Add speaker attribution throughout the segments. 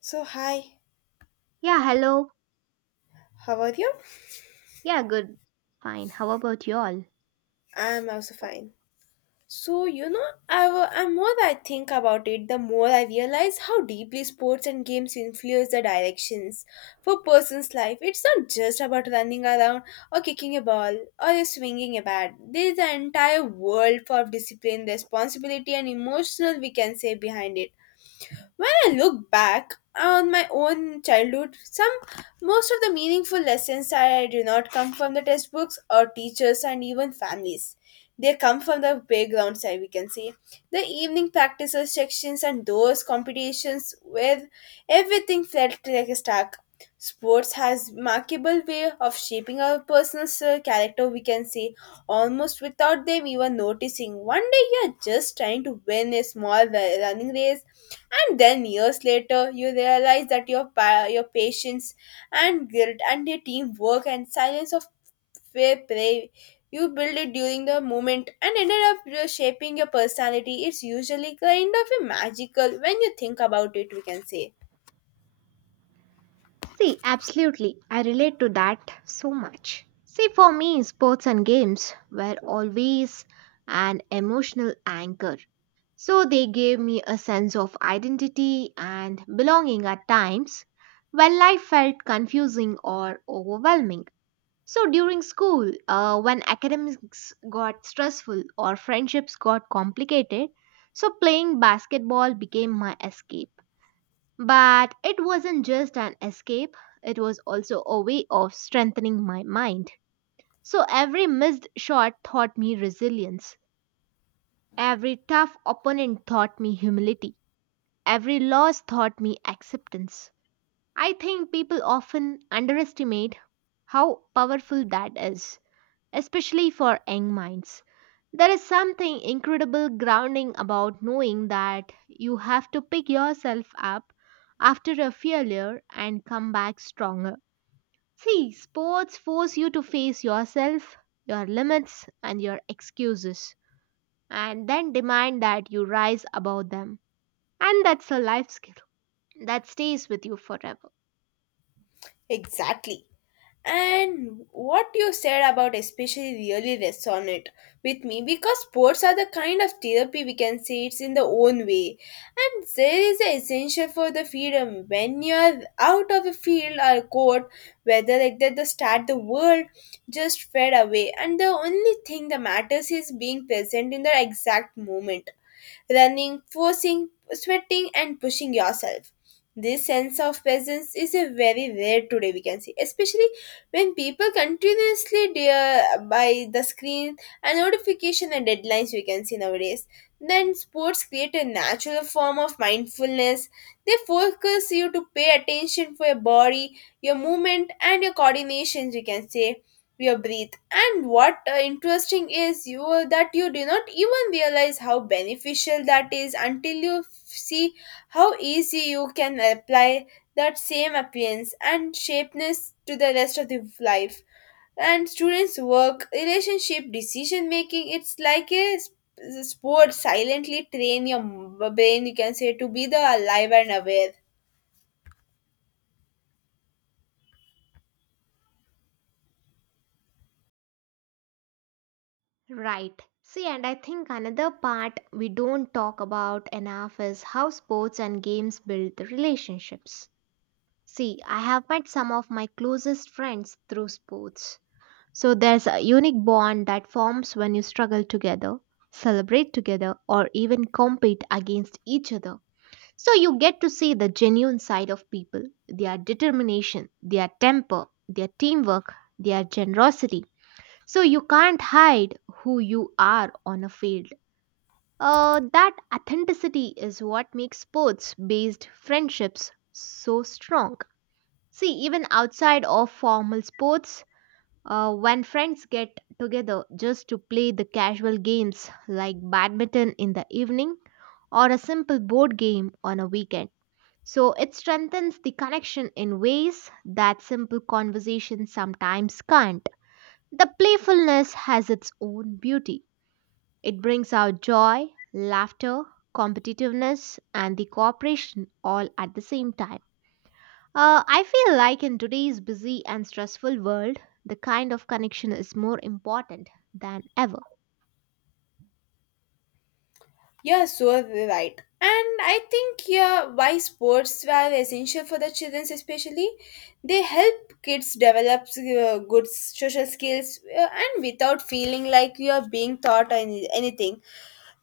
Speaker 1: So hi,
Speaker 2: Yeah, hello.
Speaker 1: how are you?
Speaker 2: Yeah, good. Fine. How about you all?
Speaker 1: I'm also fine. And more I think about it, the more I realize how deeply sports and games influence the directions for person's life. It's not just about running around or kicking a ball or swinging a bat. There is an entire world of discipline, responsibility, and emotional we can say behind it. When I look back on my own childhood, some most of the meaningful lessons I do not come from the textbooks or teachers and even families. They come from the playgrounds, I we can say. The evening practices sections and those competitions where everything felt like a stack. Sports has remarkable way of shaping our personal character, we can say, almost without them even noticing. One day you're just trying to win a small running race, and then years later you realize that your patience and guilt and your teamwork and silence of fair play you build it during the moment and ended up shaping your personality. It's usually kind of a magical when you think about it, we can say
Speaker 2: See, absolutely. I relate to that so much. See, for me, sports and games were always an emotional anchor. So they gave me a sense of identity and belonging at times when life felt confusing or overwhelming. So during school, when academics got stressful or friendships got complicated, so playing basketball became my escape. But it wasn't just an escape, it was also a way of strengthening my mind. So every missed shot taught me resilience, every tough opponent taught me humility, every loss taught me acceptance. I think people often underestimate how powerful that is especially for young minds. There is something incredible grounding about knowing that you have to pick yourself up after a failure and come back stronger. See, sports force you to face yourself, your limits, and your excuses, and then demand that you rise above them. And that's a life skill that stays with you forever.
Speaker 1: exactly. And what you said about especially really resonate with me because sports are the kind of therapy we can say it's in the own way. And there is an essential for the freedom when you're out of a field or court, whether like that the start the world just fade away. And the only thing that matters is being present in the exact moment running, forcing, sweating, and pushing yourself. This sense of presence is a very rare today, we can see, especially when people continuously dear by the screen and notification and deadlines we can see nowadays. Then sports create a natural form of mindfulness. They focus you to pay attention for your body, your movement, and your coordinations, we can say, your breath, and what interesting is you that you do not even realize how beneficial that is until see how easy you can apply that same appearance and shapeness to the rest of the life and students work relationship decision making. It's like a sport silently train your brain you can say to be the alive and aware.
Speaker 2: Right. See, and I think another part we don't talk about enough is how sports and games build the relationships. See, I have met some of my closest friends through sports. So there's a unique bond that forms when you struggle together, celebrate together, or even compete against each other. So you get to see the genuine side of people, their determination, their temper, their teamwork, their generosity so you can't hide who you are on a field. That authenticity is what makes sports based friendships so strong. See, even outside of formal sports, when friends get together just to play the casual games like badminton in the evening or a simple board game on a weekend. So it strengthens the connection in ways that simple conversation sometimes can't. The playfulness has its own beauty it brings out joy, laughter, competitiveness, and the cooperation all at the same time. I feel like in today's busy and stressful world, the kind of connection is more important than ever.
Speaker 1: Yeah, so right. And I think yeah, why sports are essential for the children, especially they help kids develop good social skills, and without feeling like you are being taught anything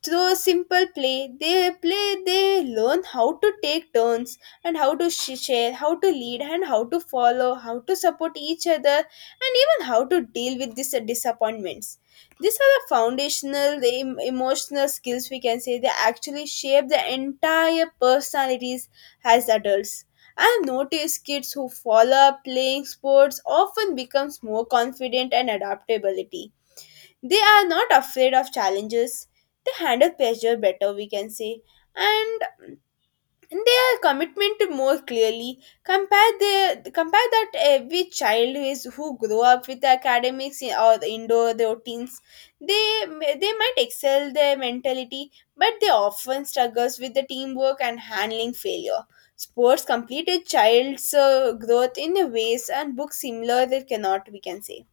Speaker 1: through simple play they learn how to take turns and how to share, how to lead and how to follow, how to support each other, and even how to deal with these disappointments. These are the foundational emotional skills we can say they actually shape the entire personalities as adults. I have noticed kids who follow up playing sports often becomes more confident and adaptability. They are not afraid of challenges. They handle pressure better, we can say, and their commitment to more clearly. Compare that every child who is who grow up with academics in- or indoor routines. They they might excel their mentality, but they often struggles with the teamwork and handling failure. Sports completed child's growth in a ways and books similar they cannot, we can say.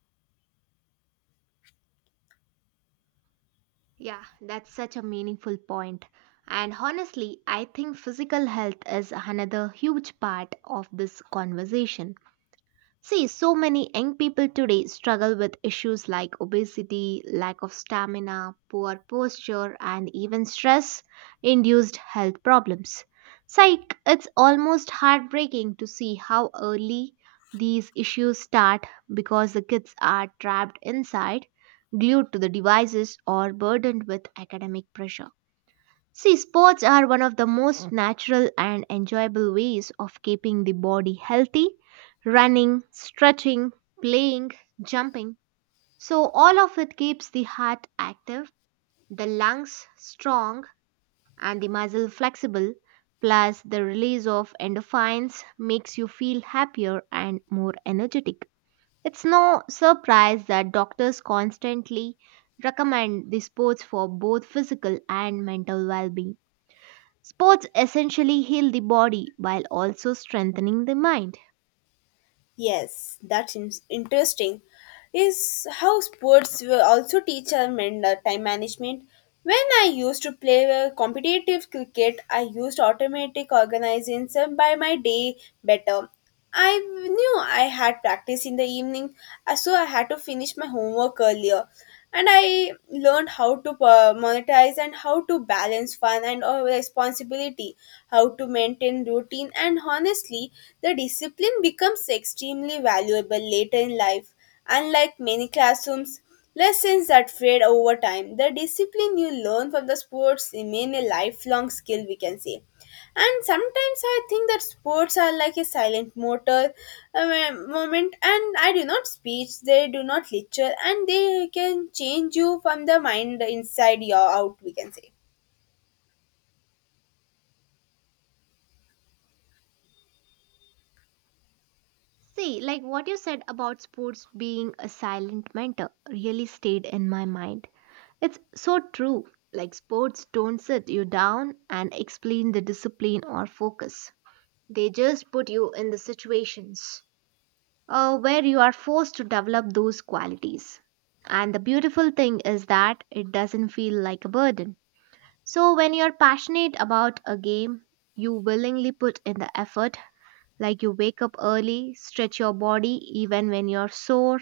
Speaker 2: Yeah, that's such a meaningful point. And honestly, I think physical health is another huge part of this conversation. See, so many young people today struggle with issues like obesity, lack of stamina, poor posture, and even stress induced health problems. Psych, it's almost heartbreaking to see how early these issues start because the kids are trapped inside, glued to the devices, or burdened with academic pressure. See, sports are one of the most natural and enjoyable ways of keeping the body healthy. Running, stretching, playing, jumping. So, all of it keeps the heart active, the lungs strong, and the muscle flexible. Plus, the release of endorphins makes you feel happier and more energetic. It's no surprise that doctors constantly recommend the sports for both physical and mental well being. Sports essentially heal the body while also strengthening the mind.
Speaker 1: Yes, that's interesting. Is how sports will also teach our men time management. When I used to play competitive cricket, I used automatic organization by my day better. I knew I had practice in the evening, so I had to finish my homework earlier. And I learned how to monetize and how to balance fun and responsibility, how to maintain routine, and honestly, the discipline becomes extremely valuable later in life. Unlike many classrooms, lessons that fade over time, the discipline you learn from the sports remain a lifelong skill, we can say. And sometimes I think that sports are like a silent motor moment, and I do not speech, they do not lecture, and they can change you from the mind inside your out, we can say.
Speaker 2: See, like what you said about sports being a silent mentor really stayed in my mind. It's so true. Like sports don't sit you down and explain the discipline or focus. They just put you in the situations where you are forced to develop those qualities. And the beautiful thing is that it doesn't feel like a burden. So when you're passionate about a game, you willingly put in the effort, like you wake up early, stretch your body even when you're sore,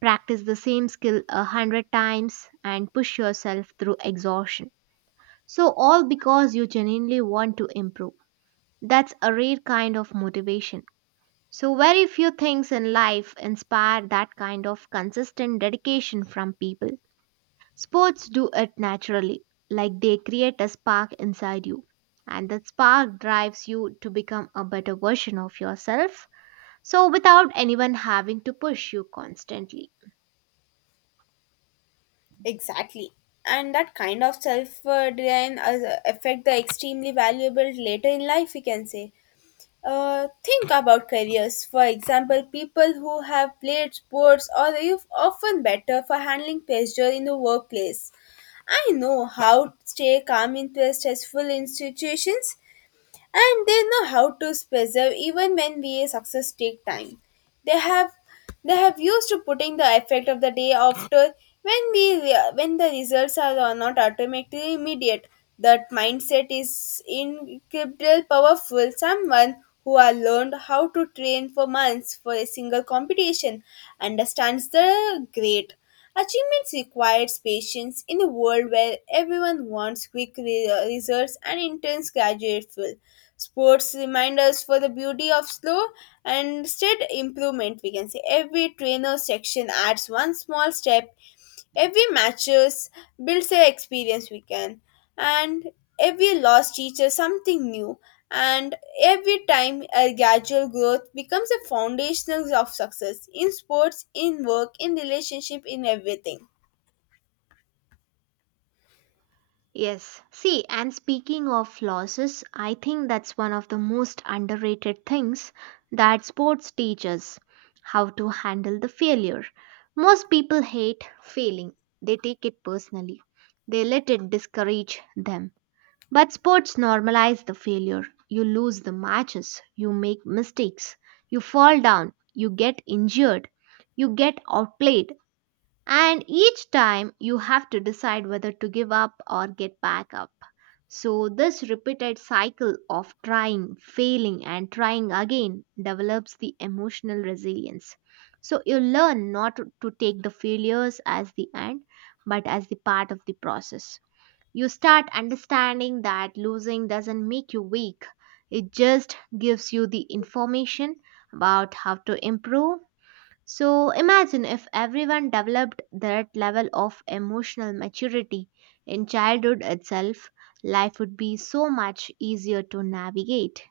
Speaker 2: practice the same skill 100 times, and push yourself through exhaustion. So all because you genuinely want to improve. That's a rare kind of motivation. So very few things in life inspire that kind of consistent dedication from people. Sports do it naturally, like they create a spark inside you. And that spark drives you to become a better version of yourself, so without anyone having to push you constantly.
Speaker 1: Exactly. And that kind of self design affect the extremely valuable later in life, we can say. Think about careers. For example, people who have played sports are often better for handling pressure in the workplace. I know how to stay calm in stressful institutions, and they know how to preserve, even when we success take time. they have they have used to putting the effect of the day after when when the results are not automatically immediate. That mindset is incredibly powerful. Someone who has learned how to train for months for a single competition understands the great achievements requires patience in a world where everyone wants results and intense graduate fuel. Sports remind us for the beauty of slow and steady improvement, we can say. Every trainer section adds one small step. Every matches builds their experience we can. And every loss teaches something new. And every time a gradual growth becomes a foundational of success in sports, in work, in relationship, in everything.
Speaker 2: Yes, see, and speaking of losses, I think that's one of the most underrated things that sports teaches how to handle the failure. Most people hate failing, they take it personally, they let it discourage them. But sports normalize the failure. You lose the matches, you make mistakes, you fall down, you get injured, you get outplayed, and each time you have to decide whether to give up or get back up. So, this repeated cycle of trying, failing, and trying again develops the emotional resilience. So, you learn not to take the failures as the end, but as the part of the process. You start understanding that losing doesn't make you weak, it just gives you the information about how to improve. So, imagine if everyone developed that level of emotional maturity in childhood itself, life would be so much easier to navigate.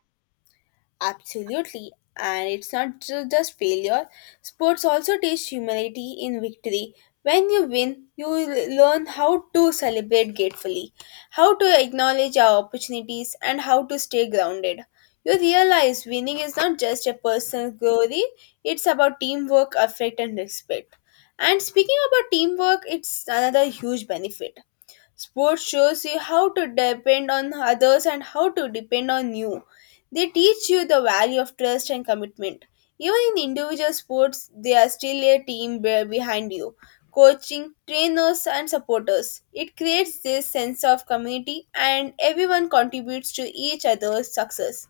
Speaker 1: Absolutely. And it's not just failure. Sports also teach humility in victory. When you win, you learn how to celebrate gratefully, how to acknowledge our opportunities, and how to stay grounded. You realize winning is not just a personal glory, it's about teamwork, affect, and respect. And speaking about teamwork, it's another huge benefit. Sports shows you how to depend on others and how to depend on you. They teach you the value of trust and commitment. Even in individual sports, they are still a team behind you. Coaching, trainers, and supporters. It creates this sense of community, and everyone contributes to each other's success,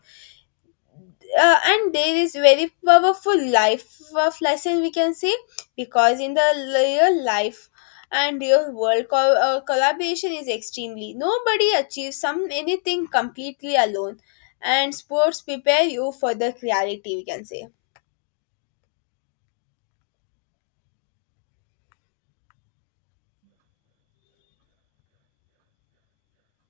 Speaker 1: and there is very powerful life of lesson we can say because in the real life and real world collaboration is extremely. Nobody achieves some anything completely alone, and sports prepare you for the reality we can say.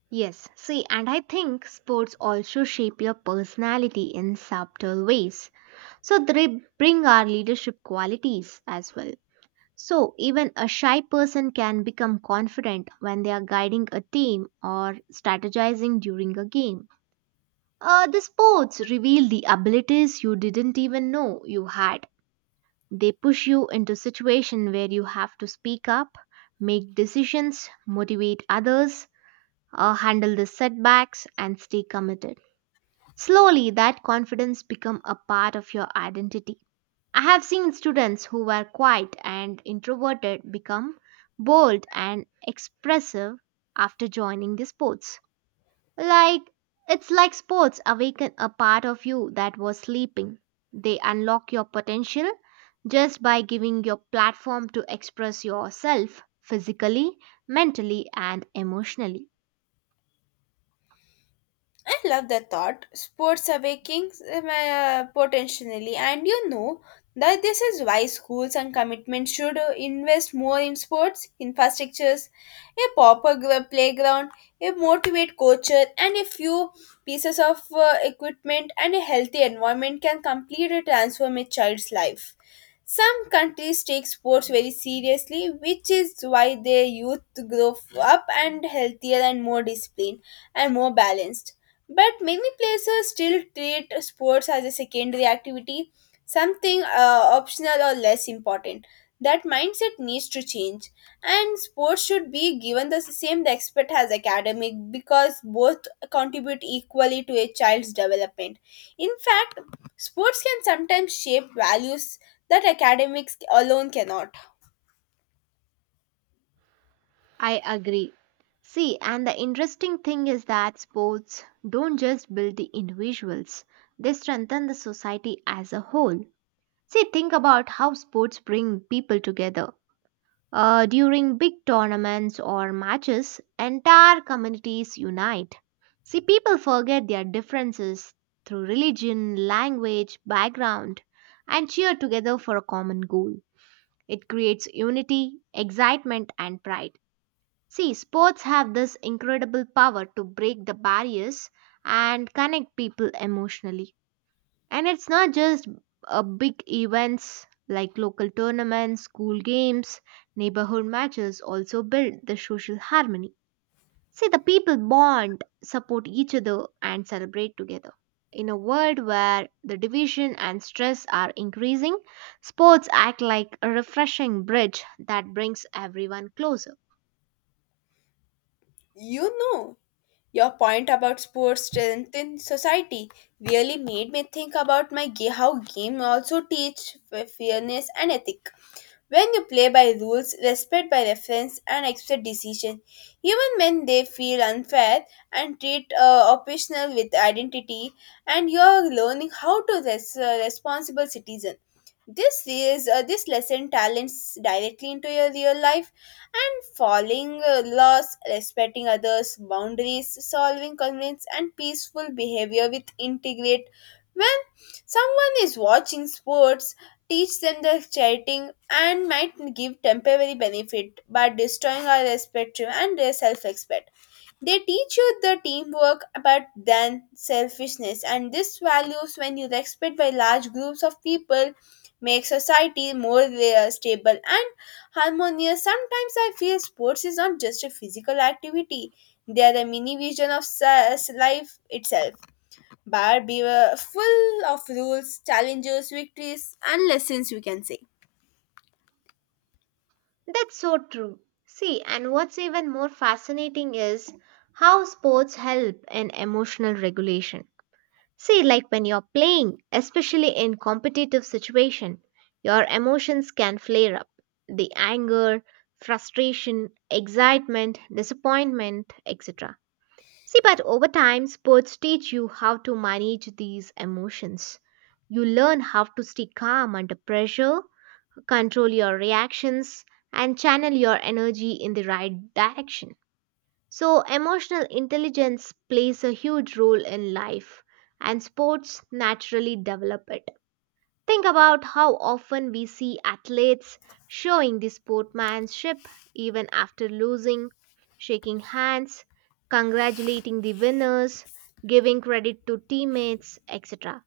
Speaker 2: Yes, see, and I think sports also shape your personality in subtle ways. So they bring our leadership qualities as well. So, even a shy person can become confident when they are guiding a team or strategizing during a game. The sports reveal the abilities you didn't even know you had. They push you into situations where you have to speak up, make decisions, motivate others, handle the setbacks, and stay committed. Slowly, that confidence become a part of your identity. I have seen students who were quiet and introverted become bold and expressive after joining the sports. Like, it's like sports awaken a part of you that was sleeping. They unlock your potential just by giving your platform to express yourself physically, mentally, and emotionally.
Speaker 1: I love that thought. Sports awakens potentially, and you know that this is why schools and commitments should invest more in sports infrastructures, a proper playground, a motivate coacher, and a few pieces of equipment and a healthy environment can completely transform a child's life. Some countries take sports very seriously, which is why their youth grow up and healthier and more disciplined and more balanced. But many places still treat sports as a secondary activity, something optional or less important. That mindset needs to change, and sports should be given the same respect as academic because both contribute equally to a child's development. In fact, sports can sometimes shape values that academics alone cannot.
Speaker 2: I agree. See, and the interesting thing is that sports don't just build the individuals, they strengthen the society as a whole. See, think about how sports bring people together. During big tournaments or matches, entire communities unite. See, people forget their differences through religion, language, background, and cheer together for a common goal. It creates unity, excitement, and pride. See, sports have this incredible power to break the barriers and connect people emotionally. And it's not just big events like local tournaments, school games, neighborhood matches also build the social harmony. See, the people bond, support each other, and celebrate together. In a world where the division and stress are increasing, sports act like a refreshing bridge that brings everyone closer.
Speaker 1: You know, your point about sports strength in society really made me think about how game also teach fairness and ethic. When you play by rules, respect by reference, and accept decision, even when they feel unfair, and treat optional with identity, and you are learning how to responsible citizen. This is this lesson talents directly into your real life, and following laws, respecting others' boundaries, solving conflicts, and peaceful behavior with integrate. When someone is watching sports teach them the charting and might give temporary benefit but destroying our respect and their self-respect, they teach you the teamwork but then selfishness, and this values when you respect by large groups of people make society more stable and harmonious. Sometimes I feel sports is not just a physical activity, they are the mini vision of life itself. Barbie were full of rules, challenges, victories, and lessons, we can say.
Speaker 2: That's so true. See, and what's even more fascinating is how sports help in emotional regulation. See, like when you're playing, especially in competitive situation, your emotions can flare up. The anger, frustration, excitement, disappointment, etc. See, but over time, sports teach you how to manage these emotions. You learn how to stay calm under pressure control your reactions, and channel your energy in the right direction. So, emotional intelligence plays a huge role in life, and sports naturally develop it. Think about how often we see athletes showing the sportsmanship even after losing, shaking hands, congratulating the winners, giving credit to teammates, etc.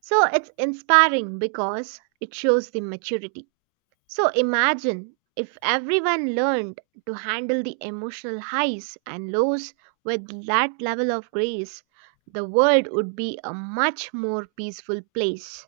Speaker 2: So, it's inspiring because it shows the maturity. So imagine if everyone learned to handle the emotional highs and lows with that level of grace, the world would be a much more peaceful place.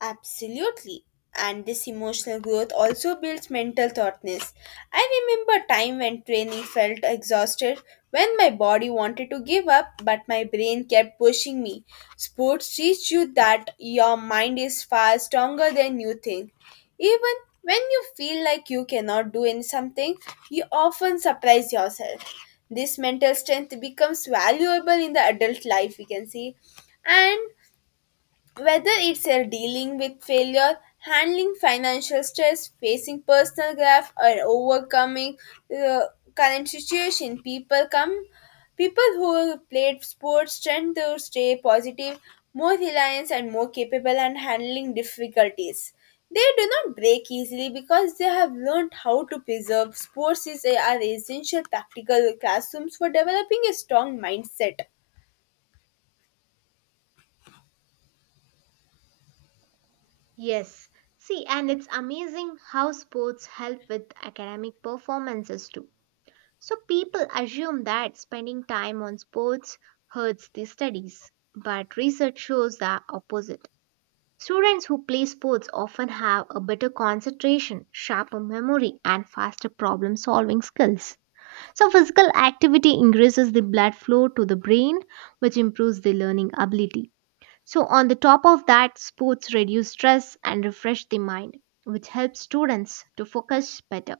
Speaker 1: Absolutely. And this emotional growth also builds mental thoughtness. I remember a time when training felt exhausted, when my body wanted to give up, but my brain kept pushing me. Sports teach you that your mind is far stronger than you think. Even when you feel like you cannot do in something, you often surprise yourself. This mental strength becomes valuable in the adult life, we can see. And whether it's a dealing with failure, handling financial stress, facing personal growth, or overcoming the current situation, people come. People who played sports tend to stay positive, more reliant, and more capable and handling difficulties. They do not break easily because they have learned how to preserve. Are essential practical classrooms for developing a strong mindset.
Speaker 2: Yes. See, and it's amazing how sports help with academic performances too. So people assume that spending time on sports hurts the studies, but research shows the opposite. Students who play sports often have a better concentration, sharper memory, and faster problem solving skills. So, physical activity increases the blood flow to the brain, which improves the learning ability. So, on the top of that, sports reduce stress and refresh the mind, which helps students to focus better.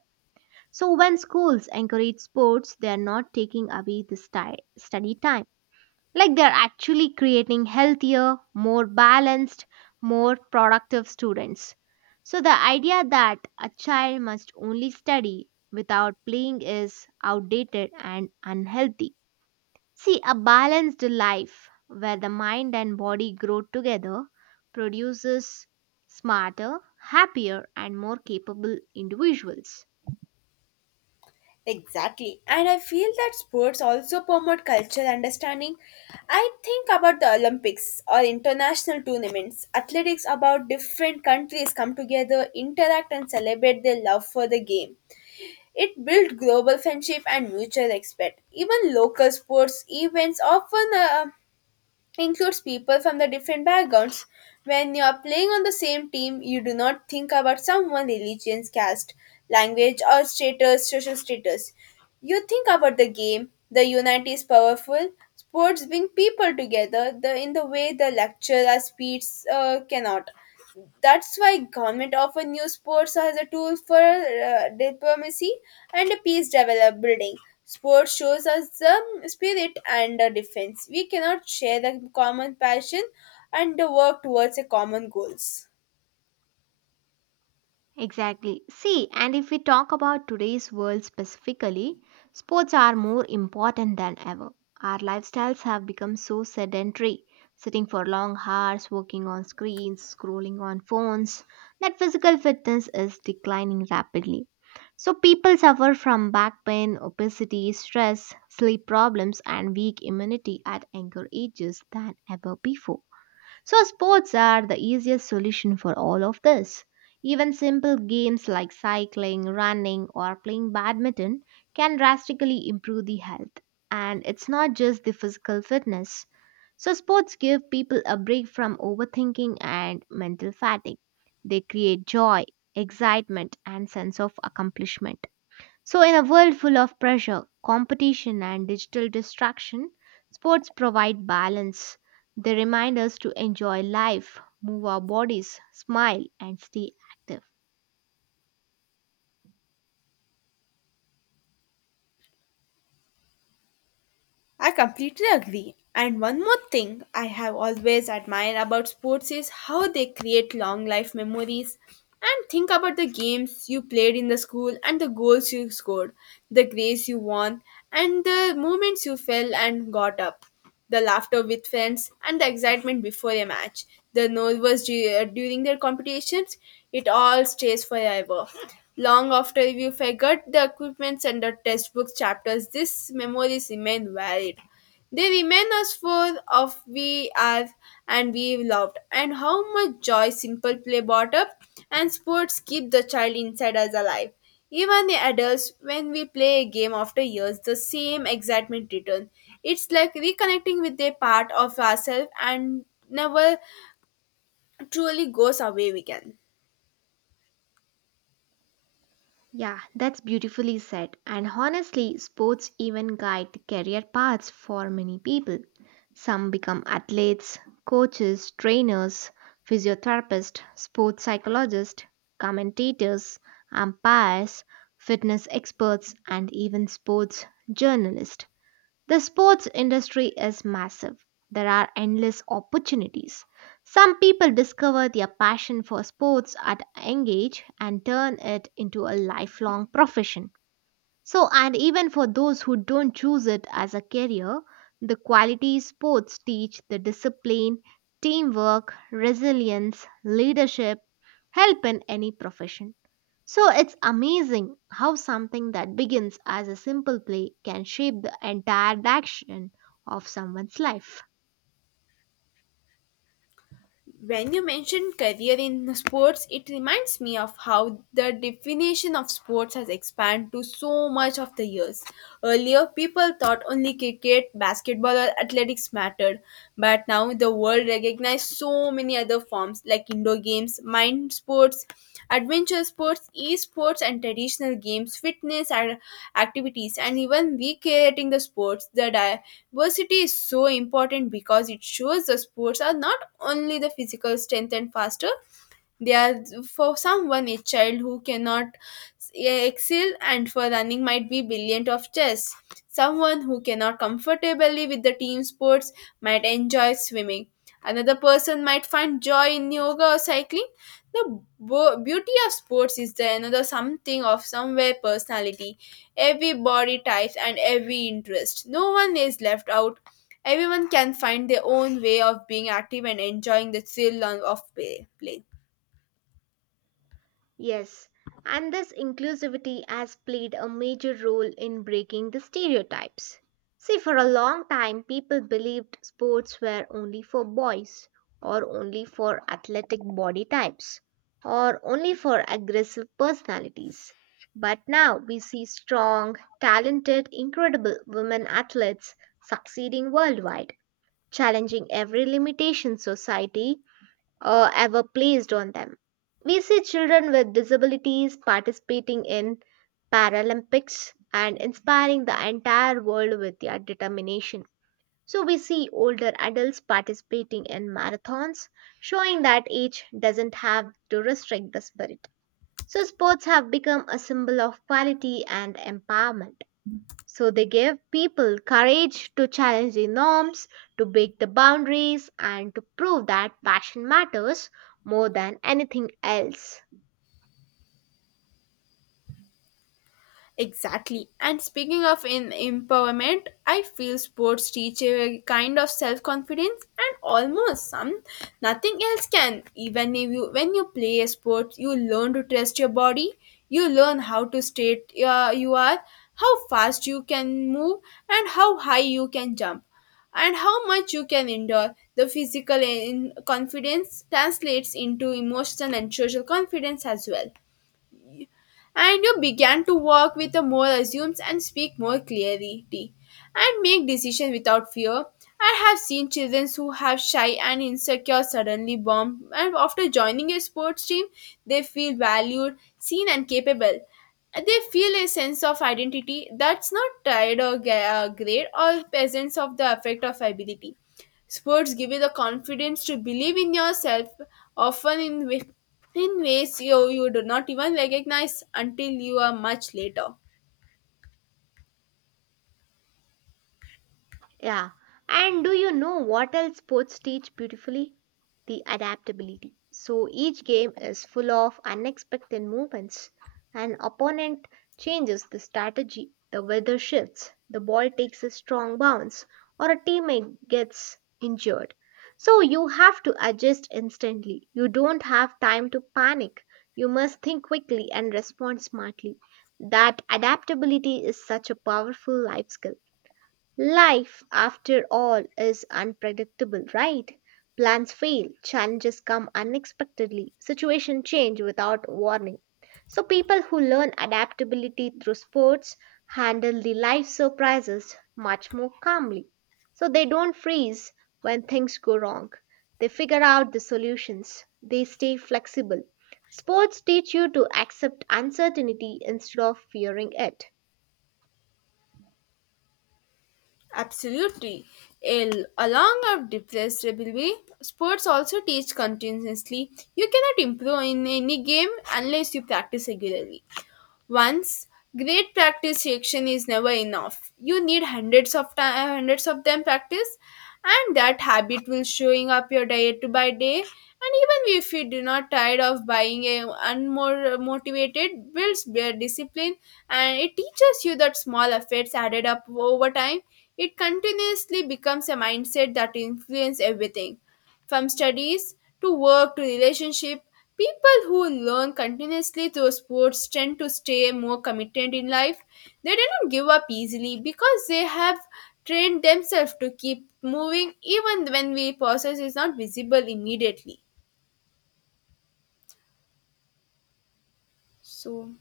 Speaker 2: So, when schools encourage sports, they are not taking away the study time. Like they're actually creating healthier, more balanced, more productive students. So the idea that a child must only study without playing is outdated and unhealthy. See, a balanced life where the mind and body grow together produces smarter, happier, and more capable individuals.
Speaker 1: Exactly. And I feel that sports also promote cultural understanding. I think about the Olympics or international tournaments. Athletics about different countries come together, interact, and celebrate their love for the game. It builds global friendship and mutual respect. Even local sports events often includes people from the different backgrounds. When you are playing on the same team, you do not think about someone's religion, caste, language, or status, social status. You think about the game. The unity is powerful. Sports bring people together the, in the way the lecture or speech cannot. That's why government often use sports as a tool for diplomacy and peace develop building. Sports shows us the spirit and the defense we cannot share the common passion and the work towards a common goals.
Speaker 2: Exactly. See, and if we talk about today's world specifically, sports are more important than ever. Our lifestyles have become so sedentary, sitting for long hours, working on screens, scrolling on phones, that physical fitness is declining rapidly. So, people suffer from back pain, obesity, stress, sleep problems, and weak immunity at younger ages than ever before. So, sports are the easiest solution for all of this. Even simple games like cycling, running, or playing badminton can drastically improve the health. And it's not just the physical fitness. So, sports give people a break from overthinking and mental fatigue. They create joy, excitement, and sense of accomplishment. So, in a world full of pressure, competition, and digital distraction, sports provide balance. They remind us to enjoy life, move our bodies, smile, and stay active.
Speaker 1: I completely agree. And one more thing I have always admired about sports is how they create long life memories. And think about the games you played in the school and the goals you scored, the grace you won, and the moments you fell and got up, the laughter with friends, and the excitement before a match. The nervous during their competitions, it all stays forever. Long after you forgot the equipments and the textbook chapters, these memories remain valid. They remain as full of we are and we loved, and how much joy simple play brought up. And sports keep the child inside us alive. Even the adults, when we play a game after years, the same excitement returns. It's like reconnecting with a part of ourselves and never truly goes away. We can.
Speaker 2: Yeah, that's beautifully said. And honestly, sports even guide career paths for many people. Some become athletes, coaches, trainers, physiotherapists, sports psychologists, commentators, umpires, fitness experts, and even sports journalists. The sports industry is massive. There are endless opportunities. Some people discover their passion for sports at a young age and turn it into a lifelong profession. So, and even for those who don't choose it as a career, the quality sports teach the discipline, teamwork, resilience, leadership, help in any profession. So it's amazing how something that begins as a simple play can shape the entire direction of someone's life.
Speaker 1: When you mentioned career in sports, it reminds me of how the definition of sports has expanded to so much of the years. Earlier, people thought only cricket, basketball, or athletics mattered, but now the world recognizes so many other forms like indoor games, mind sports, adventure sports, e-sports, and traditional games, fitness and activities, and even recreating the sports. The diversity is so important because it shows the sports are not only the physical strength and faster. They are for someone a child who cannot excel and for running might be brilliant of chess. Someone who cannot comfortably with the team sports might enjoy swimming. Another person might find joy in yoga or cycling. The beauty of sports is there another something of somewhere personality, every body type and every interest. No one is left out. Everyone can find their own way of being active and enjoying the thrill of play.
Speaker 2: Yes, and this inclusivity has played a major role in breaking the stereotypes. See, for a long time, people believed sports were only for boys, or only for athletic body types, or only for aggressive personalities. But now we see strong, talented, incredible women athletes succeeding worldwide, challenging every limitation society ever placed on them. We see children with disabilities participating in Paralympics and inspiring the entire world with their determination. So, we see older adults participating in marathons, showing that age doesn't have to restrict the spirit. So, sports have become a symbol of quality and empowerment. So they give people courage to challenge the norms, to break the boundaries, and to prove that passion matters more than anything else.
Speaker 1: Exactly. And speaking of in empowerment, I feel sports teach a kind of self confidence and almost some nothing else can. Even if you when you play a sport, you learn to trust your body. You learn how to state you are, how fast you can move, and how high you can jump, and how much you can endure. The physical confidence translates into emotional and social confidence as well, and you began to work with a more assumes and speak more clarity and make decisions without fear. I have seen children who have shy and insecure suddenly bomb and after joining a sports team they feel valued, seen and capable. They feel a sense of identity that's not tied or great or presence of the effect of ability. Sports give you the confidence to believe in yourself, often in ways you do not even recognize until you are much later.
Speaker 2: Yeah. And do you know what else sports teach beautifully? The adaptability. So each game is full of unexpected movements. An opponent changes the strategy, the weather shifts, the ball takes a strong bounce, or a teammate gets injured. So you have to adjust instantly. You don't have time to panic. You must think quickly and respond smartly. That adaptability is such a powerful life skill. Life, after all, is unpredictable, right? Plans fail, challenges come unexpectedly, situations change without warning. So, people who learn adaptability through sports handle the life surprises much more calmly. So, they don't freeze when things go wrong, they figure out the solutions, they stay flexible. Sports teach you to accept uncertainty instead of fearing it.
Speaker 1: Absolutely. Along of depressed ability, sports also teach continuously. You cannot improve in any game unless you practice regularly. Once great practice section is never enough. You need hundreds of time, hundreds of them practice, and that habit will showing up your day to by day. And even if you do not tired of buying a unmore motivated, builds their discipline, and it teaches you that small efforts added up over time. It continuously becomes a mindset that influence everything, from studies to work to relationship. People who learn continuously through sports tend to stay more committed in life. They do not give up easily because they have trained themselves to keep moving even when the process is not visible immediately. So,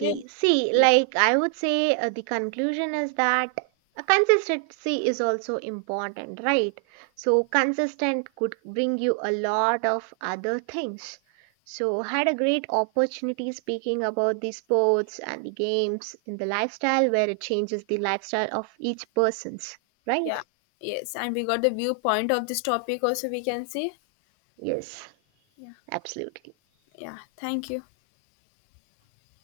Speaker 1: we-
Speaker 2: See,
Speaker 1: yeah,
Speaker 2: like I would say, the conclusion is that a consistency is also important, right? So, consistent could bring you a lot of other things. So, had a great opportunity speaking about the sports and the games in the lifestyle where it changes the lifestyle of each person's,
Speaker 1: yeah,
Speaker 2: right?
Speaker 1: yes, and we got the viewpoint of this topic also, we can see.
Speaker 2: Yes,
Speaker 1: Yeah,
Speaker 2: absolutely.
Speaker 1: yeah, thank you.